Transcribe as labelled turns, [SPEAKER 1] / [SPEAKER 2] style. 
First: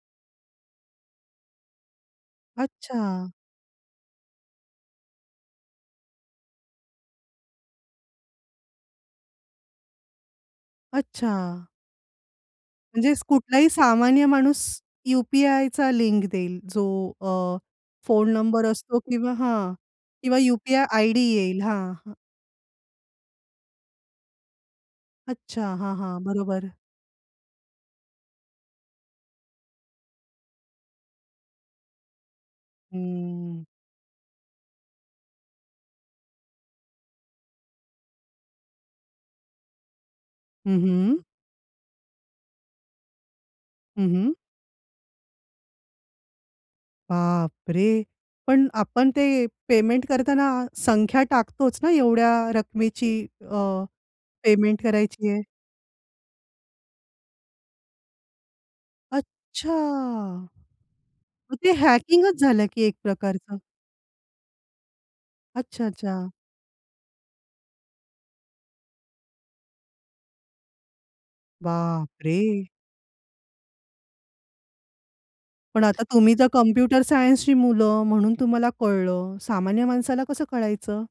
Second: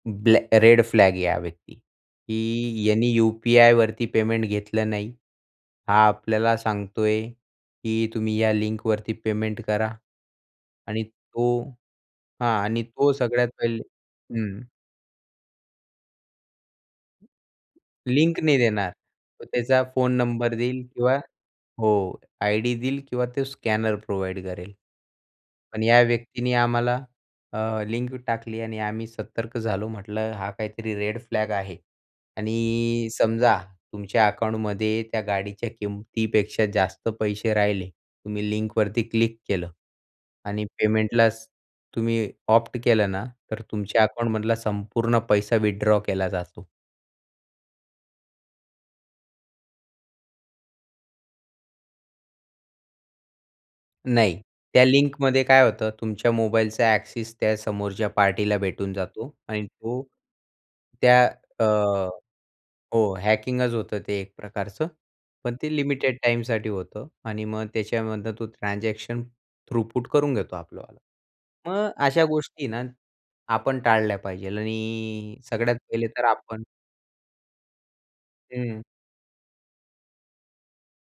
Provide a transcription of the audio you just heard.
[SPEAKER 1] ब्लॅ red flag आहे हा व्यक्ती की यांनी
[SPEAKER 2] अच्छा.
[SPEAKER 1] यू-पी-आय वरती पेमेंट घेतलं नाही. हा आपल्याला सांगतोय की तुम्ही या लिंकवरती पेमेंट करा आणि तो
[SPEAKER 2] अच्छा.
[SPEAKER 1] हा आणि तो
[SPEAKER 2] म्हणजेच
[SPEAKER 1] सगळ्यात
[SPEAKER 2] कुठलाही
[SPEAKER 1] पहिले
[SPEAKER 2] सामान्य माणूस
[SPEAKER 1] हं.
[SPEAKER 2] यू-पी-आयचा लिंक देईल जो अ, फोन
[SPEAKER 1] लिंक नाही
[SPEAKER 2] नंबर
[SPEAKER 1] देणार,
[SPEAKER 2] असतो किंवा
[SPEAKER 1] तो
[SPEAKER 2] हां,
[SPEAKER 1] त्याचा फोन
[SPEAKER 2] किंवा
[SPEAKER 1] नंबर देईल
[SPEAKER 2] यू-पी-आय
[SPEAKER 1] किंवा
[SPEAKER 2] आयडी येईल हां, हां.
[SPEAKER 1] हो, आयडी देईल किंवा तो स्कॅनर प्रोव्हाईड करेल.
[SPEAKER 2] अच्छा.
[SPEAKER 1] पण
[SPEAKER 2] हां,
[SPEAKER 1] या
[SPEAKER 2] हां,
[SPEAKER 1] व्यक्तीनी
[SPEAKER 2] बरोबर.
[SPEAKER 1] आम्हाला अ, लिंक टाकली आणि आम्ही सतर्क झालो. म्हटलं हा काहीतरी रेड फ्लॅग आहे आणि समजा
[SPEAKER 2] हं.
[SPEAKER 1] तुमच्या अकाउंटमध्ये त्या गाडीच्या किमतीपेक्षा जास्त पैसे राहिले, तुम्ही लिंकवरती क्लिक केलं आणि
[SPEAKER 2] हं, हं.
[SPEAKER 1] पेमेंटलाच तुम्ही ऑप्ट केलं ना, तर तुमच्या
[SPEAKER 2] हं, हं.
[SPEAKER 1] अकाउंटमधला संपूर्ण पैसा विथड्रॉ केला जातो.
[SPEAKER 2] बापरे! पण आपण ते पेमेंट करताना संख्या टाकतोच ना, एवढ्या रकमेची, अ,
[SPEAKER 1] नाही.
[SPEAKER 2] पेमेंट
[SPEAKER 1] त्या
[SPEAKER 2] करायची आहे.
[SPEAKER 1] लिंकमध्ये काय होतं तुमच्या मोबाईलचा एक्सेस त्या समोरच्या पार्टीला भेटून जातो आणि
[SPEAKER 2] अच्छा.
[SPEAKER 1] तो, त्या
[SPEAKER 2] मग
[SPEAKER 1] अ,
[SPEAKER 2] ते हॅकिंगच झालं की एक
[SPEAKER 1] हो,
[SPEAKER 2] प्रकारचं.
[SPEAKER 1] हॅकिंगच होतं ते एक प्रकारचं. पण ते
[SPEAKER 2] अच्छा,
[SPEAKER 1] लिमिटेड
[SPEAKER 2] अच्छा.
[SPEAKER 1] टाईमसाठी होतं आणि मग त्याच्यामधनं तो ट्रान्झॅक्शन थ्रुपूट करून घेतो आपलं वाल. मग अशा
[SPEAKER 2] बापरे!
[SPEAKER 1] गोष्टी ना, आपण टाळल्या पाहिजे आणि सगळ्यात
[SPEAKER 2] पण आता
[SPEAKER 1] पहिले तर
[SPEAKER 2] तुम्ही तर
[SPEAKER 1] आपण
[SPEAKER 2] कॉम्प्युटर सायन्सची मुलं म्हणून तुम्हाला
[SPEAKER 1] हं.
[SPEAKER 2] कळलं, सामान्य माणसाला कसं कळायचं?